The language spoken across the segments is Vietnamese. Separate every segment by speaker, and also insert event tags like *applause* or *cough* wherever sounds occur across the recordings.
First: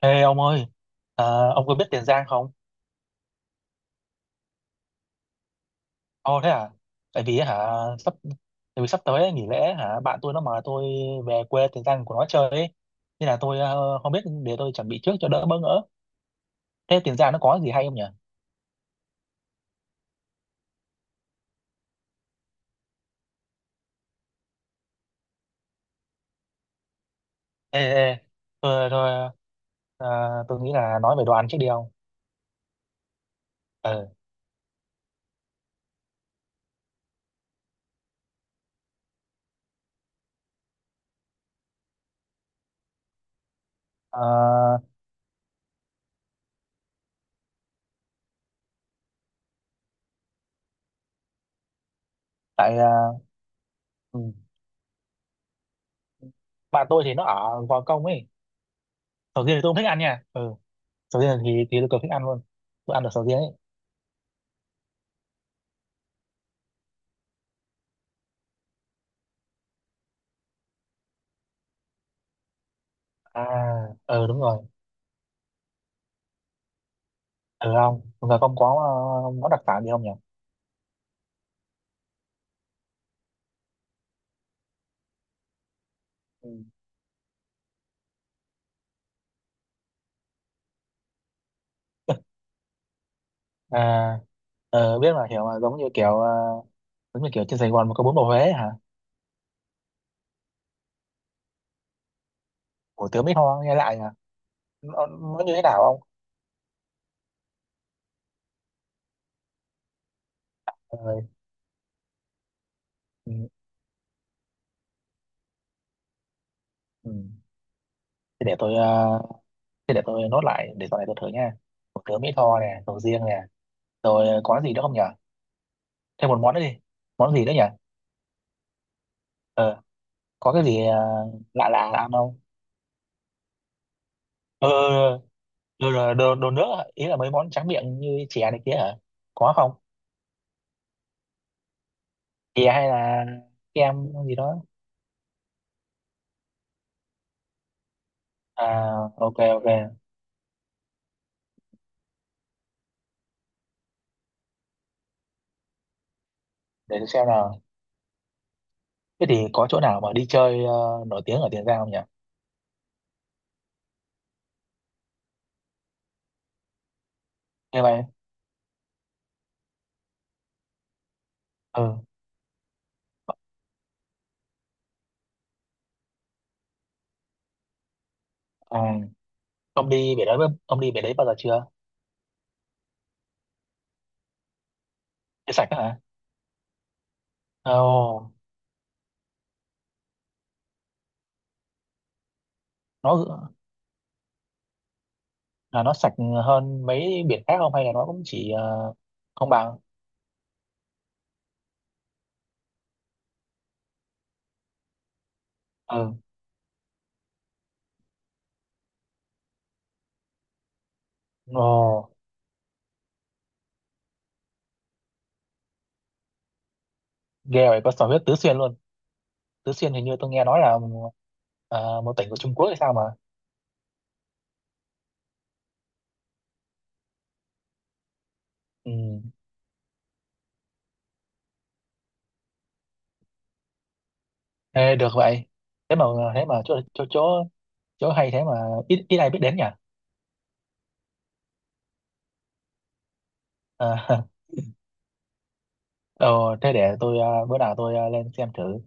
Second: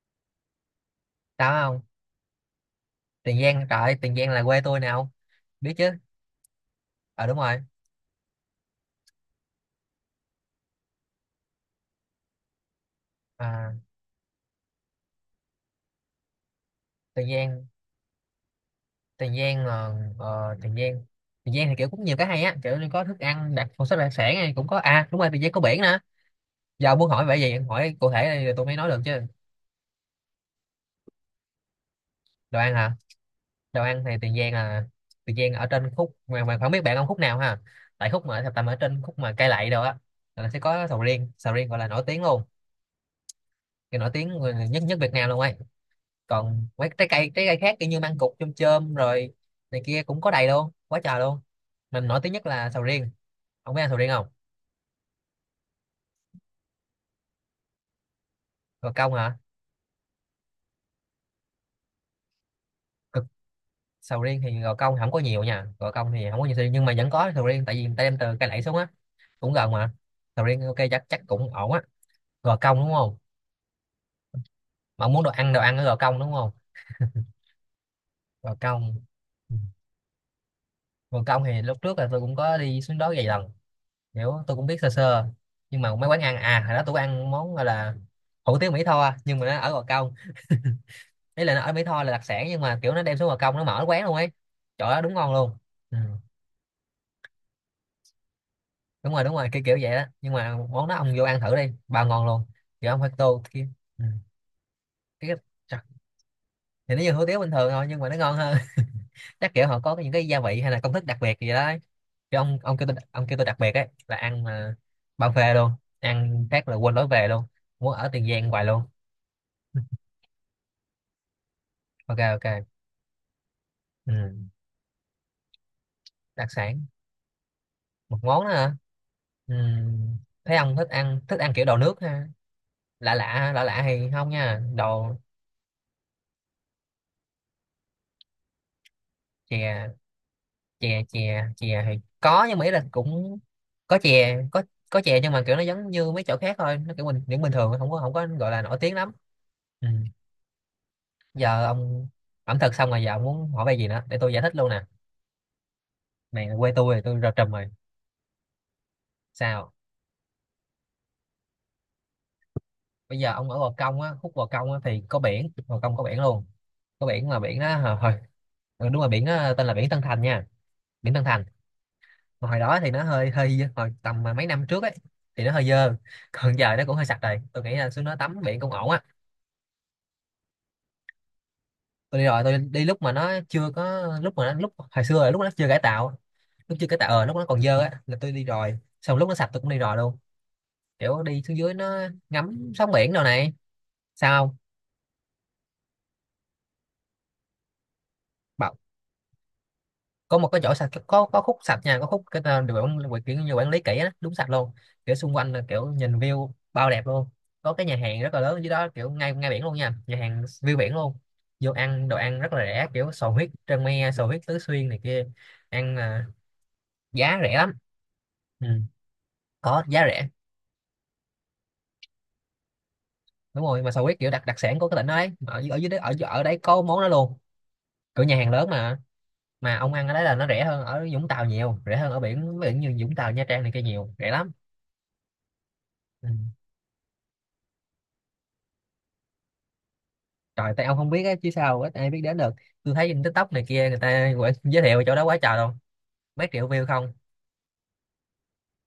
Speaker 1: Ê ông ơi, à,
Speaker 2: Đó
Speaker 1: ông có
Speaker 2: không?
Speaker 1: biết Tiền Giang không?
Speaker 2: Tiền Giang trời ơi, Tiền Giang là quê tôi nè không? Biết chứ.
Speaker 1: Ồ thế à? Tại
Speaker 2: Ờ đúng
Speaker 1: vì hả
Speaker 2: rồi.
Speaker 1: sắp Tại vì sắp tới ấy, nghỉ lễ hả, bạn tôi nó mời tôi về quê Tiền Giang của nó chơi ấy. Nên là tôi
Speaker 2: À,
Speaker 1: không biết, để tôi chuẩn bị trước cho đỡ bỡ ngỡ. Thế Tiền
Speaker 2: Tiền
Speaker 1: Giang nó có
Speaker 2: Giang
Speaker 1: gì hay không nhỉ?
Speaker 2: Tiền Giang là ờ, Tiền Giang Tiền Giang thì kiểu cũng nhiều cái hay á, kiểu như có thức ăn đặc một số đặc sản này cũng có, à đúng rồi, Tiền Giang có biển nữa. Giờ muốn hỏi vậy gì em
Speaker 1: Ê
Speaker 2: hỏi
Speaker 1: ê,
Speaker 2: cụ thể đây rồi tôi mới nói
Speaker 1: tôi
Speaker 2: được
Speaker 1: tôi
Speaker 2: chứ.
Speaker 1: ờ, tôi nghĩ là nói về đồ ăn trước đi ông.
Speaker 2: Đồ ăn hả? Đồ ăn
Speaker 1: Ừ.
Speaker 2: thì Tiền Giang là Tiền Giang ở trên khúc mà không biết bạn ăn khúc nào ha. Tại khúc mà tầm ở trên khúc mà cây lậy đồ á là sẽ có sầu riêng gọi là nổi tiếng luôn, cái nổi
Speaker 1: Ờ,
Speaker 2: tiếng nhất nhất Việt Nam luôn ấy, còn mấy trái cây khác kiểu như măng cụt chôm chôm rồi này kia cũng có đầy luôn quá trời luôn, mình nổi tiếng nhất là
Speaker 1: tại
Speaker 2: sầu
Speaker 1: ờ,
Speaker 2: riêng. Ông biết ăn sầu riêng
Speaker 1: ừ,
Speaker 2: không?
Speaker 1: bạn tôi thì nó ở Gò Công ấy.
Speaker 2: Gò Công hả?
Speaker 1: Sầu riêng thì tôi không thích ăn nha. Ừ. Sầu riêng thì tôi cực thích ăn luôn. Tôi ăn được
Speaker 2: Cực.
Speaker 1: sầu riêng ấy.
Speaker 2: Sầu riêng thì Gò Công không có nhiều nha, Gò Công thì không có nhiều sầu riêng nhưng mà vẫn có sầu riêng tại vì người ta đem từ cây lẫy xuống á, cũng gần mà. Sầu riêng ok, chắc chắc cũng ổn á. Gò Công đúng không?
Speaker 1: À, ừ đúng rồi.
Speaker 2: Mà ông muốn đồ ăn ở Gò Công đúng không?
Speaker 1: Ừ, không, chúng ta
Speaker 2: Gò
Speaker 1: không có
Speaker 2: Công.
Speaker 1: món
Speaker 2: Ừ.
Speaker 1: đặc sản gì không nhỉ?
Speaker 2: Gò Công thì lúc trước là tôi cũng có đi xuống đó vài lần, kiểu tôi cũng biết sơ sơ, nhưng mà mấy quán ăn
Speaker 1: Ừ.
Speaker 2: à, hồi đó tôi có ăn món gọi là hủ tiếu Mỹ Tho nhưng mà nó ở Gò Công, ý là nó ở Mỹ Tho là đặc sản nhưng mà kiểu nó đem xuống Gò Công nó mở quán
Speaker 1: à
Speaker 2: luôn ấy. Trời ơi
Speaker 1: biết
Speaker 2: đúng
Speaker 1: mà,
Speaker 2: ngon
Speaker 1: hiểu
Speaker 2: luôn.
Speaker 1: mà, giống như
Speaker 2: Ừ.
Speaker 1: kiểu trên Sài Gòn mà có bún bò Huế ấy hả?
Speaker 2: Đúng rồi đúng rồi, kiểu kiểu vậy đó, nhưng mà món đó ông vô ăn thử đi, bao ngon luôn, kiểu ông
Speaker 1: Hủ
Speaker 2: phải
Speaker 1: tướng Mỹ
Speaker 2: tô
Speaker 1: Tho
Speaker 2: kia.
Speaker 1: nghe lại
Speaker 2: Ừ.
Speaker 1: hả? nó,
Speaker 2: cái cái-
Speaker 1: nó như thế nào
Speaker 2: chắc-
Speaker 1: không?
Speaker 2: thì nó như hủ tiếu bình thường thôi nhưng mà nó ngon hơn. *laughs* Chắc kiểu họ có những cái gia vị hay là công
Speaker 1: Ờ,
Speaker 2: thức đặc biệt gì đó ấy. Chứ ông kêu tôi, ông
Speaker 1: ừ,
Speaker 2: kêu tôi đặc biệt ấy là ăn mà bao phê luôn, ăn phát là quên lối
Speaker 1: ừ.
Speaker 2: về luôn, muốn ở Tiền
Speaker 1: Thế
Speaker 2: Giang
Speaker 1: để
Speaker 2: hoài
Speaker 1: tôi
Speaker 2: luôn.
Speaker 1: ờ,
Speaker 2: *laughs*
Speaker 1: thế để tôi nốt lại để sau này tôi thử nha. Hủ
Speaker 2: Ok
Speaker 1: tướng Mỹ
Speaker 2: ok.
Speaker 1: Tho nè, sầu riêng nè,
Speaker 2: Ừ.
Speaker 1: rồi có gì nữa không nhỉ? Thêm một
Speaker 2: Đặc
Speaker 1: món nữa đi.
Speaker 2: sản.
Speaker 1: Món gì nữa nhỉ?
Speaker 2: Một món nữa hả? Ừ.
Speaker 1: ờ có
Speaker 2: Thấy
Speaker 1: cái
Speaker 2: ông
Speaker 1: gì
Speaker 2: thích ăn, thích ăn kiểu
Speaker 1: lạ
Speaker 2: đồ
Speaker 1: lạ
Speaker 2: nước
Speaker 1: ăn
Speaker 2: ha.
Speaker 1: không?
Speaker 2: Lạ lạ, lạ lạ thì không nha,
Speaker 1: ờ
Speaker 2: đồ.
Speaker 1: ờ, đồ nước, ý là mấy món tráng miệng như chè này kia hả? Có không?
Speaker 2: Chè. Chè thì có nhưng mà
Speaker 1: Thì
Speaker 2: ý là
Speaker 1: hay là
Speaker 2: cũng
Speaker 1: kem
Speaker 2: có
Speaker 1: gì
Speaker 2: chè
Speaker 1: đó.
Speaker 2: có. Có chè nhưng mà kiểu nó giống như mấy chỗ khác thôi, nó kiểu bình thường, không có, không có gọi là nổi tiếng lắm.
Speaker 1: À, ok ok.
Speaker 2: Ừ. Giờ ông, ẩm thực xong rồi giờ ông muốn hỏi về gì nữa để tôi giải thích luôn nè, mày là quê tôi
Speaker 1: Để
Speaker 2: thì
Speaker 1: tôi
Speaker 2: tôi
Speaker 1: xem
Speaker 2: rờ trùm
Speaker 1: nào.
Speaker 2: rồi.
Speaker 1: Thế thì có
Speaker 2: Sao?
Speaker 1: chỗ nào mà đi chơi, nổi tiếng ở Tiền Giang không nhỉ?
Speaker 2: Bây giờ ông ở Gò Công á, khúc Gò Công á thì có biển, Gò Công có biển luôn, có biển mà biển đó
Speaker 1: Như
Speaker 2: hồi
Speaker 1: vậy.
Speaker 2: hồi- ừ, đúng rồi, biển đó tên là biển Tân Thành nha, biển Tân Thành.
Speaker 1: Ừ.
Speaker 2: Mà hồi đó thì nó hơi hơi dơ, hồi tầm mà mấy năm trước ấy thì nó hơi dơ, còn giờ nó cũng hơi sạch rồi, tôi nghĩ là xuống nó tắm biển cũng
Speaker 1: À,
Speaker 2: ổn á.
Speaker 1: ông đi biển đấy ông đi biển đấy bao giờ chưa?
Speaker 2: Tôi đi rồi, tôi đi lúc mà nó chưa có, lúc mà nó, lúc hồi xưa là lúc nó
Speaker 1: Cái
Speaker 2: chưa
Speaker 1: sạch đó
Speaker 2: cải
Speaker 1: hả?
Speaker 2: tạo, lúc chưa cải tạo, lúc nó còn
Speaker 1: Ồ,
Speaker 2: dơ á là tôi đi rồi, xong lúc nó sạch tôi cũng đi rồi luôn, kiểu đi xuống dưới nó ngắm sóng biển đồ
Speaker 1: nó
Speaker 2: này. Sao
Speaker 1: nó sạch hơn mấy biển khác không, hay là nó cũng chỉ
Speaker 2: không?
Speaker 1: không bằng.
Speaker 2: Có một cái chỗ sạch, có khúc sạch nha, có khúc cái tên được quản quản- kiểu như quản lý kỹ á, đúng sạch luôn, kiểu xung quanh là kiểu
Speaker 1: Ừ.
Speaker 2: nhìn view bao đẹp luôn, có cái nhà hàng rất là lớn dưới đó kiểu ngay ngay biển luôn nha, nhà hàng view biển luôn,
Speaker 1: Ồ,
Speaker 2: vô ăn đồ ăn rất là rẻ, kiểu sò huyết trân me, sò huyết Tứ Xuyên này kia. Ăn à, giá rẻ
Speaker 1: ghê
Speaker 2: lắm.
Speaker 1: vậy, có sò huyết Tứ Xuyên
Speaker 2: Ừ.
Speaker 1: luôn. Tứ
Speaker 2: Có
Speaker 1: Xuyên
Speaker 2: giá
Speaker 1: hình như
Speaker 2: rẻ.
Speaker 1: tôi nghe nói là một tỉnh của Trung Quốc hay sao mà.
Speaker 2: Đúng rồi, mà sò huyết kiểu đặc đặc sản của cái tỉnh đó đấy, ở, ở dưới đấy, ở ở đấy có món đó luôn, kiểu nhà hàng lớn
Speaker 1: Ừ.
Speaker 2: mà ông ăn ở đấy là nó rẻ hơn ở Vũng Tàu nhiều, rẻ hơn ở biển, biển như Vũng Tàu Nha Trang này kia nhiều, rẻ lắm.
Speaker 1: Ê, được vậy. thế mà
Speaker 2: Ừ.
Speaker 1: thế mà chỗ chỗ chỗ chỗ hay, thế mà ít ít ai biết đến nhỉ?
Speaker 2: Trời, tại ông không biết á, chứ sao ít ai biết đến được. Tôi thấy trên TikTok này kia người
Speaker 1: À, *laughs*
Speaker 2: ta quảng- giới thiệu chỗ đó quá trời luôn. Mấy
Speaker 1: ờ,
Speaker 2: triệu
Speaker 1: thế
Speaker 2: view
Speaker 1: để
Speaker 2: không.
Speaker 1: tôi, bữa nào tôi lên xem thử.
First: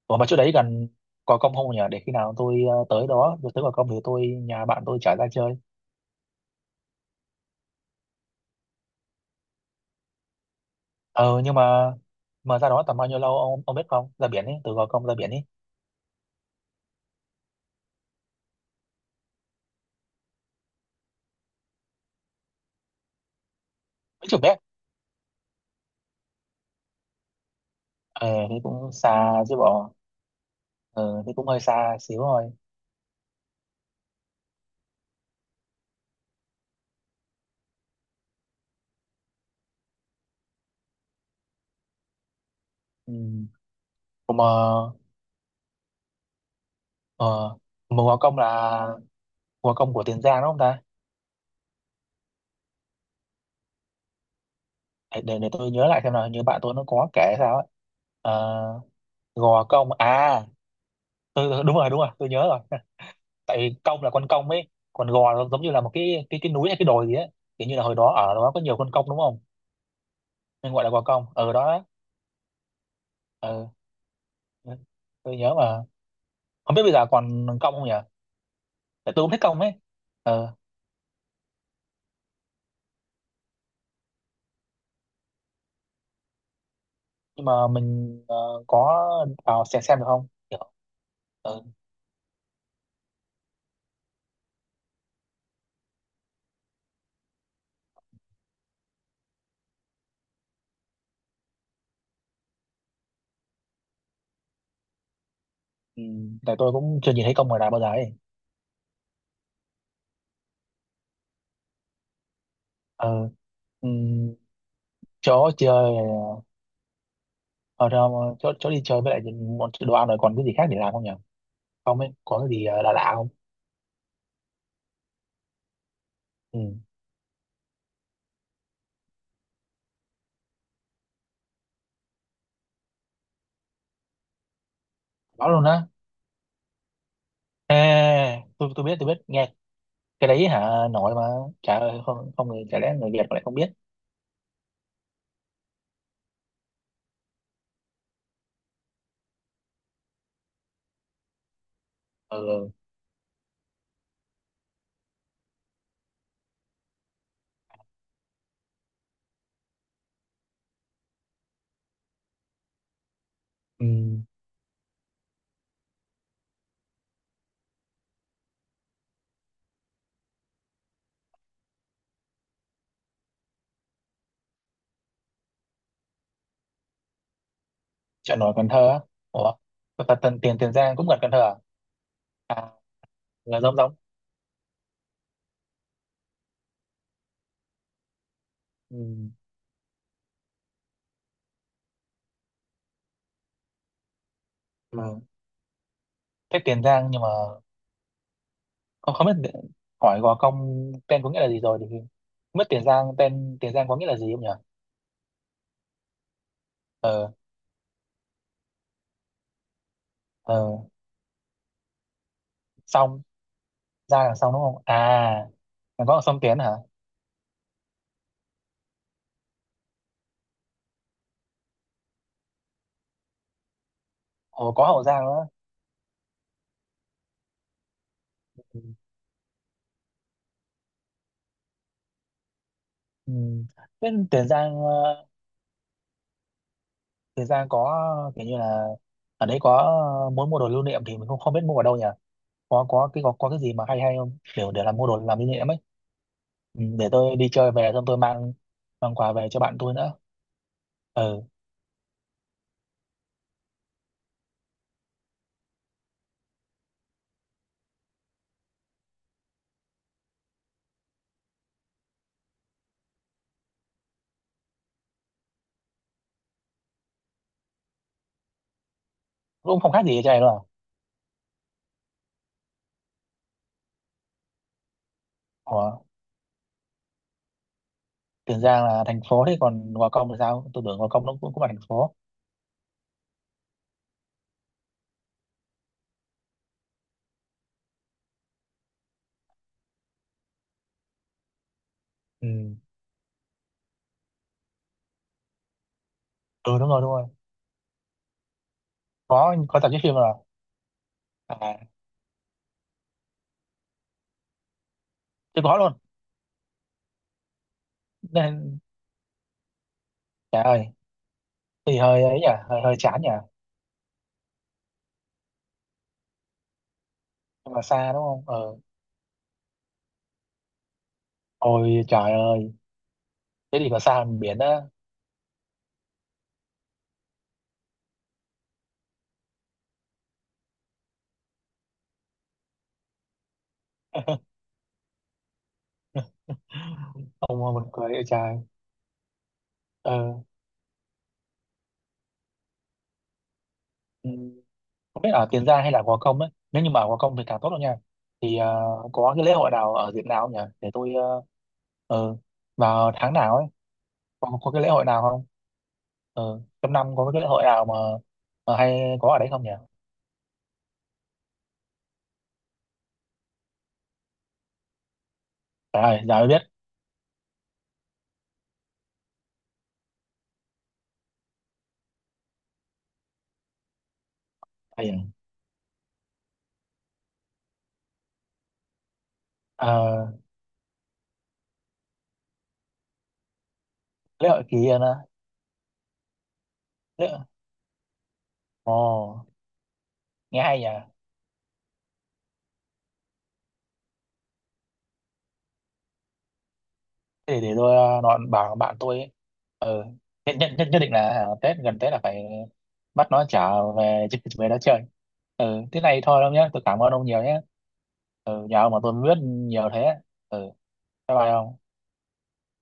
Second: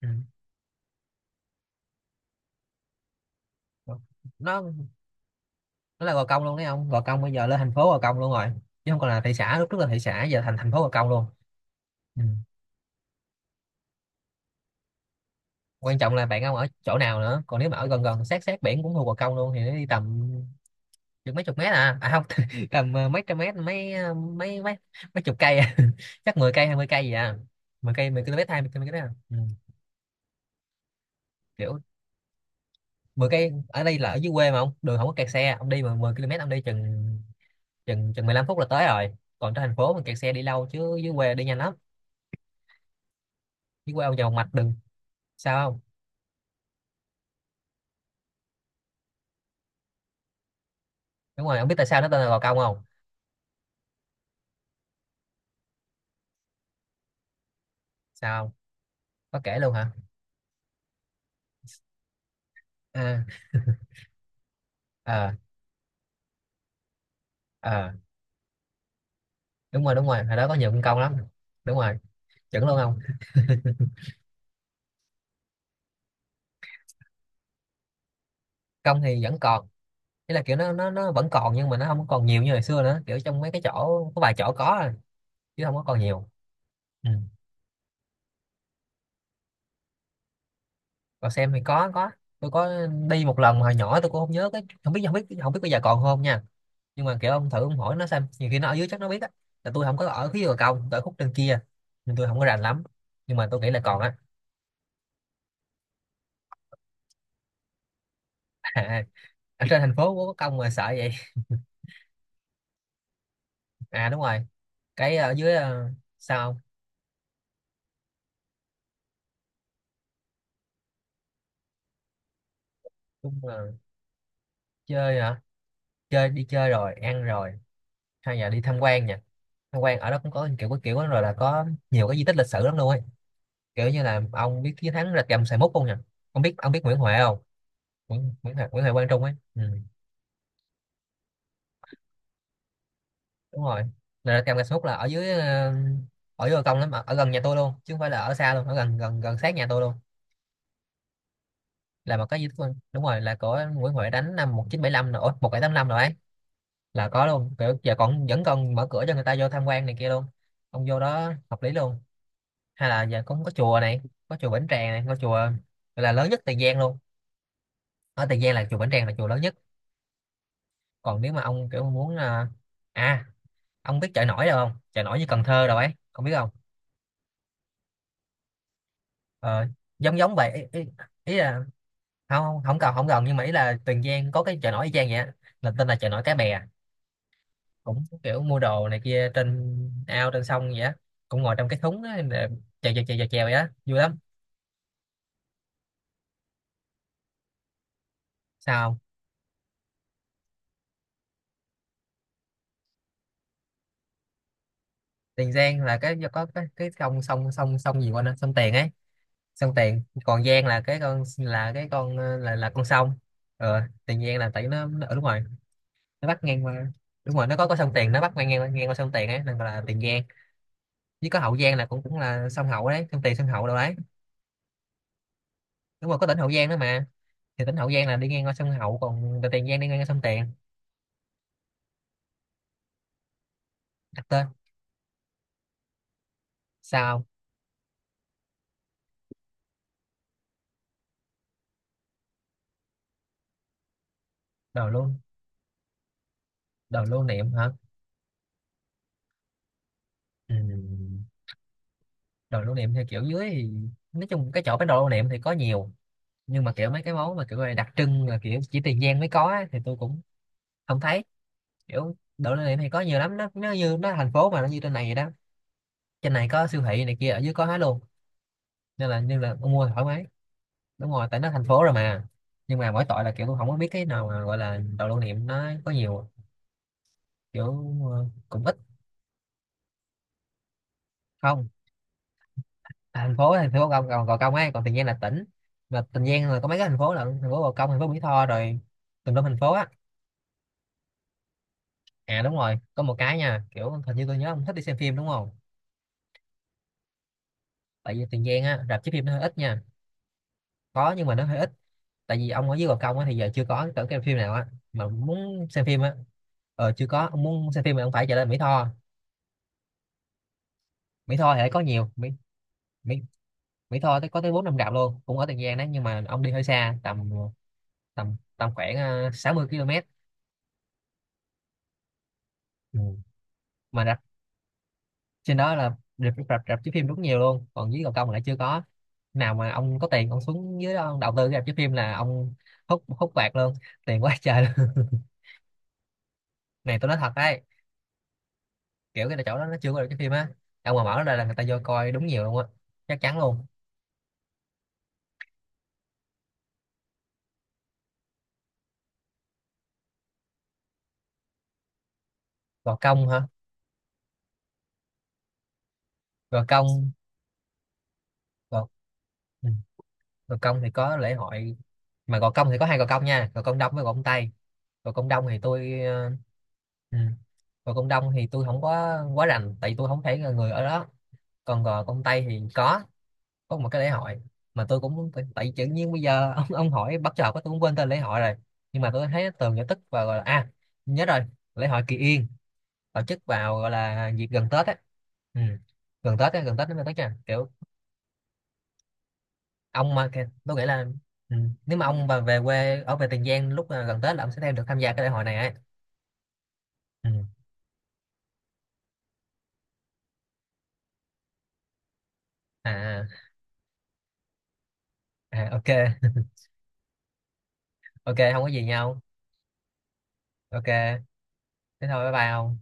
Speaker 2: Ừ.
Speaker 1: Ủa, mà chỗ đấy gần Gò Công không nhỉ, để khi nào tôi tới đó, rồi tới Gò Công thì tôi
Speaker 2: Nó
Speaker 1: nhà bạn tôi chở ra chơi.
Speaker 2: nó là Gò Công luôn đấy ông. Gò Công bây giờ lên thành phố Gò Công luôn rồi. Chứ không còn là thị xã, lúc trước là thị xã giờ thành thành phố Gò Công luôn.
Speaker 1: Ờ nhưng mà
Speaker 2: Ừ.
Speaker 1: mà ra đó tầm bao nhiêu lâu, ông biết không? Ra biển ấy, từ Gò Công ra biển ấy.
Speaker 2: Quan trọng là bạn ông ở chỗ nào nữa. Còn nếu mà ở gần gần sát sát biển cũng thuộc Gò Công luôn thì nó đi tầm chừng mấy chục mét à. À không, *laughs* tầm mấy trăm mét, mấy
Speaker 1: Mấy chục mét.
Speaker 2: mấy mấy mấy chục cây à. *laughs* Chắc 10 cây 20 cây gì à. Mười cây,
Speaker 1: Ờ
Speaker 2: 10 km
Speaker 1: thì
Speaker 2: 20
Speaker 1: cũng
Speaker 2: km à.
Speaker 1: xa
Speaker 2: Ừ.
Speaker 1: chứ bộ. Thì cũng hơi
Speaker 2: Kiểu
Speaker 1: xa xíu rồi.
Speaker 2: 10 cây ở đây là ở dưới quê mà ông, đường không có kẹt xe, ông đi mà 10 km ông đi chừng chừng chừng 15 phút là tới rồi, còn trên thành phố mình kẹt xe đi lâu chứ dưới quê đi nhanh lắm,
Speaker 1: Ừ.
Speaker 2: dưới quê ông vào
Speaker 1: Ủa
Speaker 2: mạch đường. Sao không?
Speaker 1: ờ mà Gò Công là Gò Công của Tiền Giang đúng không ta?
Speaker 2: Đúng rồi, ông biết tại sao nó tên là Gò Công không?
Speaker 1: Để tôi nhớ lại xem nào, như bạn tôi nó có kể sao ấy. Ờ,
Speaker 2: Sao không? Có kể
Speaker 1: gò
Speaker 2: luôn
Speaker 1: công
Speaker 2: hả?
Speaker 1: à, tôi đúng rồi, đúng rồi, tôi nhớ rồi. *laughs*
Speaker 2: À.
Speaker 1: Tại công là con công ấy, còn
Speaker 2: Ờ.
Speaker 1: gò là giống như là một cái núi hay cái đồi gì ấy. Kiểu như là
Speaker 2: Ờ
Speaker 1: hồi đó ở đó có nhiều con công đúng không,
Speaker 2: đúng rồi, đúng rồi, hồi đó có nhiều
Speaker 1: nên
Speaker 2: con
Speaker 1: gọi là
Speaker 2: công
Speaker 1: gò
Speaker 2: lắm.
Speaker 1: công ở đó
Speaker 2: Đúng
Speaker 1: đó.
Speaker 2: rồi, chuẩn luôn không.
Speaker 1: Ừ. Tôi nhớ mà, không biết bây giờ còn công không nhỉ,
Speaker 2: Công
Speaker 1: tại tôi
Speaker 2: thì
Speaker 1: cũng
Speaker 2: vẫn
Speaker 1: thích công
Speaker 2: còn,
Speaker 1: ấy.
Speaker 2: nghĩa là
Speaker 1: Ừ.
Speaker 2: kiểu nó vẫn còn nhưng mà nó không còn nhiều như hồi xưa nữa, kiểu trong mấy cái chỗ có vài chỗ có à, chứ không có còn nhiều. Ừ.
Speaker 1: Nhưng mà mình có vào xem được không kiểu.
Speaker 2: Còn xem thì
Speaker 1: Ừ.
Speaker 2: có có. Tôi có đi một lần mà hồi nhỏ, tôi cũng không nhớ cái, không biết không biết bây giờ còn không nha, nhưng mà kiểu ông thử ông hỏi nó xem, nhiều khi nó ở dưới chắc nó biết á, là tôi không có ở phía bờ công, tôi ở khúc trên kia nên tôi không có rành lắm, nhưng mà tôi nghĩ là còn á.
Speaker 1: Ừ, tại tôi cũng chưa nhìn thấy công ngoài đời bao giờ ấy.
Speaker 2: *laughs* À, ở trên thành phố có công mà sợ vậy.
Speaker 1: Ừ. Ừ.
Speaker 2: À đúng rồi, cái ở
Speaker 1: Chỗ
Speaker 2: dưới
Speaker 1: chơi.
Speaker 2: sao không?
Speaker 1: Ở chỗ đi chơi, với lại bọn đồ ăn rồi, còn cái gì khác để làm không nhỉ? Không ấy, có cái gì lạ lạ không?
Speaker 2: Đúng là chơi hả? Chơi, đi
Speaker 1: Ừ,
Speaker 2: chơi rồi ăn rồi, hay là đi tham quan nha. Tham quan ở đó cũng có, kiểu có kiểu đó rồi là có nhiều cái di tích lịch sử lắm luôn ấy, kiểu như là ông biết chiến thắng Rạch Gầm
Speaker 1: có luôn
Speaker 2: 21 không
Speaker 1: á.
Speaker 2: nhỉ? Ông biết, ông biết Nguyễn Huệ không?
Speaker 1: À,
Speaker 2: Nguyễn Nguyễn Huệ,
Speaker 1: tôi
Speaker 2: Nguyễn
Speaker 1: tôi
Speaker 2: Huệ
Speaker 1: biết, tôi
Speaker 2: Quang Trung
Speaker 1: biết
Speaker 2: ấy,
Speaker 1: nghe.
Speaker 2: ừ,
Speaker 1: Cái đấy hả, nổi mà. Trời ơi, không, không, chả lẽ người Việt mà lại không
Speaker 2: đúng
Speaker 1: biết.
Speaker 2: rồi, là Rạch Gầm 21 là ở dưới ở dưới bờ công lắm, ở, ở gần nhà tôi luôn chứ không phải là ở xa luôn, ở gần gần gần sát nhà tôi luôn, là một cái gì đó-
Speaker 1: Ừ.
Speaker 2: đúng rồi, là của Nguyễn Huệ đánh năm 1975 nữa, bảy 1785 rồi, một bảy tám năm rồi ấy, là có luôn kiểu giờ còn vẫn còn mở cửa cho người ta vô tham quan này kia luôn, ông vô đó hợp lý luôn. Hay là giờ cũng có chùa
Speaker 1: Ừ.
Speaker 2: này, có chùa Bỉnh Tràng này, có chùa gọi là lớn nhất Tiền Giang luôn, ở Tiền Giang là chùa Bỉnh Tràng là chùa lớn nhất. Còn nếu mà ông kiểu muốn à, ông biết chợ nổi đâu không, chợ nổi như Cần Thơ đâu ấy, không biết không?
Speaker 1: Chợ nổi Cần Thơ á? Ủa,
Speaker 2: Ờ,
Speaker 1: T- t-
Speaker 2: giống giống
Speaker 1: tiền tiền
Speaker 2: vậy,
Speaker 1: Tiền
Speaker 2: ý, ý,
Speaker 1: Giang cũng gần Cần
Speaker 2: ý
Speaker 1: Thơ à?
Speaker 2: là không không
Speaker 1: À,
Speaker 2: không cần không gần, nhưng mà ý
Speaker 1: là giống
Speaker 2: là
Speaker 1: giống.
Speaker 2: Tiền Giang có cái chợ nổi y chang vậy á, là tên là chợ nổi Cái Bè, cũng kiểu mua đồ này kia
Speaker 1: Ừ,
Speaker 2: trên ao, trên sông vậy á, cũng ngồi trong cái thúng á để chèo chèo chèo chèo chèo vậy á, vui lắm.
Speaker 1: mà thế Tiền Giang nhưng mà
Speaker 2: Sao không?
Speaker 1: không không biết hỏi Gò Công tên có nghĩa là gì rồi, thì không biết Tiền Giang tên Tiền Giang có nghĩa là gì không nhỉ?
Speaker 2: Tiền Giang là cái có cái sông
Speaker 1: ờ
Speaker 2: sông sông sông gì quên á, sông Tiền ấy. Sông Tiền, còn Giang là
Speaker 1: ờ
Speaker 2: là con sông.
Speaker 1: xong.
Speaker 2: Tiền
Speaker 1: Giang là
Speaker 2: Giang là
Speaker 1: xong đúng
Speaker 2: tại
Speaker 1: không
Speaker 2: nó ở, đúng rồi,
Speaker 1: à? Còn có ở
Speaker 2: nó
Speaker 1: sông
Speaker 2: bắc
Speaker 1: Tiến
Speaker 2: ngang
Speaker 1: hả?
Speaker 2: qua. Đúng rồi, nó có sông Tiền, nó bắc ngang ngang, ngang qua sông Tiền ấy nên gọi là Tiền Giang. Với có Hậu Giang là cũng cũng là sông Hậu đấy, sông Tiền sông Hậu đâu đấy.
Speaker 1: Ồ, có Hậu Giang nữa.
Speaker 2: Đúng rồi, có tỉnh Hậu Giang nữa mà. Thì tỉnh Hậu Giang là đi ngang qua sông Hậu, còn Tiền Giang đi ngang qua sông Tiền.
Speaker 1: Ừ. Thế
Speaker 2: Đặt tên
Speaker 1: Tiền Giang
Speaker 2: sao?
Speaker 1: Tiền Giang có kiểu như là ở đấy có muốn mua đồ lưu niệm thì mình không không biết mua ở đâu nhỉ? Có cái gì mà hay hay không, để
Speaker 2: Đồ
Speaker 1: làm mua
Speaker 2: lưu,
Speaker 1: đồ làm lưu niệm ấy. Ừ,
Speaker 2: đồ
Speaker 1: để
Speaker 2: lưu
Speaker 1: tôi đi
Speaker 2: niệm hả?
Speaker 1: chơi về xong tôi mang mang quà về cho bạn tôi nữa.
Speaker 2: Ừ.
Speaker 1: Ừ.
Speaker 2: Đồ lưu niệm theo kiểu dưới thì nói chung cái chỗ bán đồ lưu niệm thì có nhiều, nhưng mà kiểu mấy cái món mà kiểu là đặc trưng, là kiểu chỉ Tiền Giang mới có á, thì tôi cũng không thấy. Kiểu đồ lưu niệm thì có nhiều lắm, nó thành phố mà, nó như trên này vậy đó. Trên này có siêu thị này kia, ở dưới có hết luôn. Nên là ông
Speaker 1: Cũng
Speaker 2: mua
Speaker 1: không khác
Speaker 2: thoải
Speaker 1: gì
Speaker 2: mái.
Speaker 1: cho này đâu à.
Speaker 2: Đúng rồi, tại nó thành phố rồi mà. Nhưng mà mỗi tội là kiểu tôi không có biết cái nào mà gọi là đồ lưu niệm, nó
Speaker 1: Ủa,
Speaker 2: có nhiều kiểu.
Speaker 1: Tiền
Speaker 2: Cũng ít.
Speaker 1: Giang là thành phố, thế còn Gò Công thì sao, tôi tưởng Gò Công nó cũng cũng
Speaker 2: Không.
Speaker 1: là thành phố.
Speaker 2: À, thành phố, thành phố Gò Gò, Gò Công ấy, còn Tiền Giang là tỉnh. Mà Tiền Giang là có mấy cái thành phố lận, thành phố Gò Công, thành phố Mỹ Tho, rồi tùm lum thành phố á. À đúng
Speaker 1: Ừ.
Speaker 2: rồi, có một cái nha, kiểu hình như tôi nhớ ông thích đi xem phim đúng không?
Speaker 1: Ừ đúng rồi, đúng rồi,
Speaker 2: Tại vì Tiền Giang á, rạp chiếu phim nó hơi
Speaker 1: có
Speaker 2: ít
Speaker 1: có
Speaker 2: nha.
Speaker 1: tập chí phim rồi.
Speaker 2: Có nhưng mà nó hơi ít.
Speaker 1: À,
Speaker 2: Tại vì ông ở dưới Gò Công á, thì giờ chưa có cái phim nào á, mà
Speaker 1: tôi
Speaker 2: muốn
Speaker 1: có
Speaker 2: xem
Speaker 1: luôn.
Speaker 2: phim á. Ờ, chưa có. Ông muốn xem phim thì ông phải trở lên Mỹ
Speaker 1: Nên
Speaker 2: Tho.
Speaker 1: trời ơi,
Speaker 2: Mỹ Tho thì lại có
Speaker 1: thì
Speaker 2: nhiều.
Speaker 1: hơi
Speaker 2: Mỹ
Speaker 1: ấy nhỉ, hơi hơi chán
Speaker 2: Mỹ
Speaker 1: nhỉ.
Speaker 2: Mỹ Tho có tới bốn năm rạp luôn, cũng ở Tiền Giang đấy, nhưng mà ông đi hơi xa, tầm
Speaker 1: Nhưng mà xa đúng
Speaker 2: tầm
Speaker 1: không?
Speaker 2: tầm
Speaker 1: Ờ
Speaker 2: khoảng 60 km.
Speaker 1: Ôi trời ơi,
Speaker 2: Ừ.
Speaker 1: thế thì có
Speaker 2: Mà
Speaker 1: xa
Speaker 2: rạp
Speaker 1: hơn biển á.
Speaker 2: trên đó là rạp rạp rạp chiếu phim rất nhiều luôn, còn dưới Gò Công lại chưa có nào. Mà ông có tiền ông xuống dưới đó ông đầu tư cái rạp chiếu phim là ông hút hút bạc luôn, tiền quá
Speaker 1: *laughs*
Speaker 2: trời luôn. *laughs* Này tôi nói thật
Speaker 1: Ông
Speaker 2: đấy,
Speaker 1: mà buồn cười ơi trời.
Speaker 2: kiểu cái chỗ đó nó chưa có được cái phim
Speaker 1: Ờ,
Speaker 2: á, ông mà mở ra là người ta vô coi đúng nhiều luôn á, chắc chắn luôn.
Speaker 1: ừ, không biết ở Tiền Giang hay là Gò Công ấy. Nếu như mà ở Gò Công thì càng tốt đâu nha. Thì có cái lễ hội nào ở dịp nào không nhỉ? Để tôi ờ,
Speaker 2: Gò
Speaker 1: vào
Speaker 2: Công
Speaker 1: tháng
Speaker 2: hả?
Speaker 1: nào ấy, có cái lễ hội nào không? Ờ,
Speaker 2: Gò
Speaker 1: trong
Speaker 2: Công
Speaker 1: năm có cái lễ hội nào mà
Speaker 2: Gò
Speaker 1: hay có ở đấy không
Speaker 2: Ừ.
Speaker 1: nhỉ?
Speaker 2: Gò Công thì có lễ hội. Mà Gò Công thì có hai Gò Công nha, Gò Công Đông với Gò Công Tây. Gò Công Đông thì tôi
Speaker 1: Trời ơi, giờ mới biết.
Speaker 2: ừ, Gò Công Đông thì tôi không có quá rành tại vì tôi không phải là người ở đó. Còn Gò Công Tây thì có một cái lễ hội, mà tôi
Speaker 1: Hay
Speaker 2: cũng,
Speaker 1: nhỉ?
Speaker 2: tại vì tự nhiên bây giờ *laughs* ông hỏi bắt chợt quá tôi cũng quên tên lễ hội rồi. Nhưng mà tôi thấy tường giải thích và
Speaker 1: Ờ,
Speaker 2: gọi là, à nhớ rồi, lễ hội Kỳ Yên, tổ chức vào gọi là dịp
Speaker 1: lễ hội
Speaker 2: gần
Speaker 1: kỳ
Speaker 2: Tết á.
Speaker 1: Yên á.
Speaker 2: Ừ. Gần Tết á, gần Tết đến tới
Speaker 1: Lễ...
Speaker 2: nha, kiểu
Speaker 1: Ồ,
Speaker 2: ông mà kìa,
Speaker 1: nghe
Speaker 2: tôi
Speaker 1: hay
Speaker 2: nghĩ
Speaker 1: nhỉ?
Speaker 2: là, ừ, nếu mà ông mà về quê ở về Tiền Giang lúc gần Tết là ông sẽ thêm được tham gia cái đại hội này ấy. Ừ.
Speaker 1: Thế để tôi nói bảo bạn tôi ấy. Ờ, nhất định là hả, Tết gần Tết là phải
Speaker 2: à, à
Speaker 1: bắt nó trở về *laughs* về đó chơi.
Speaker 2: À,
Speaker 1: Ừ,
Speaker 2: ok.
Speaker 1: thế này thôi đâu nhé, tôi cảm ơn ông nhiều nhé.
Speaker 2: Ok, không
Speaker 1: Ừ,
Speaker 2: có
Speaker 1: nhờ
Speaker 2: gì
Speaker 1: ông mà tôi
Speaker 2: nhau.
Speaker 1: mới biết nhiều thế. Ừ,
Speaker 2: Ok,
Speaker 1: bye bye ông.
Speaker 2: thế thôi, bye bye ông.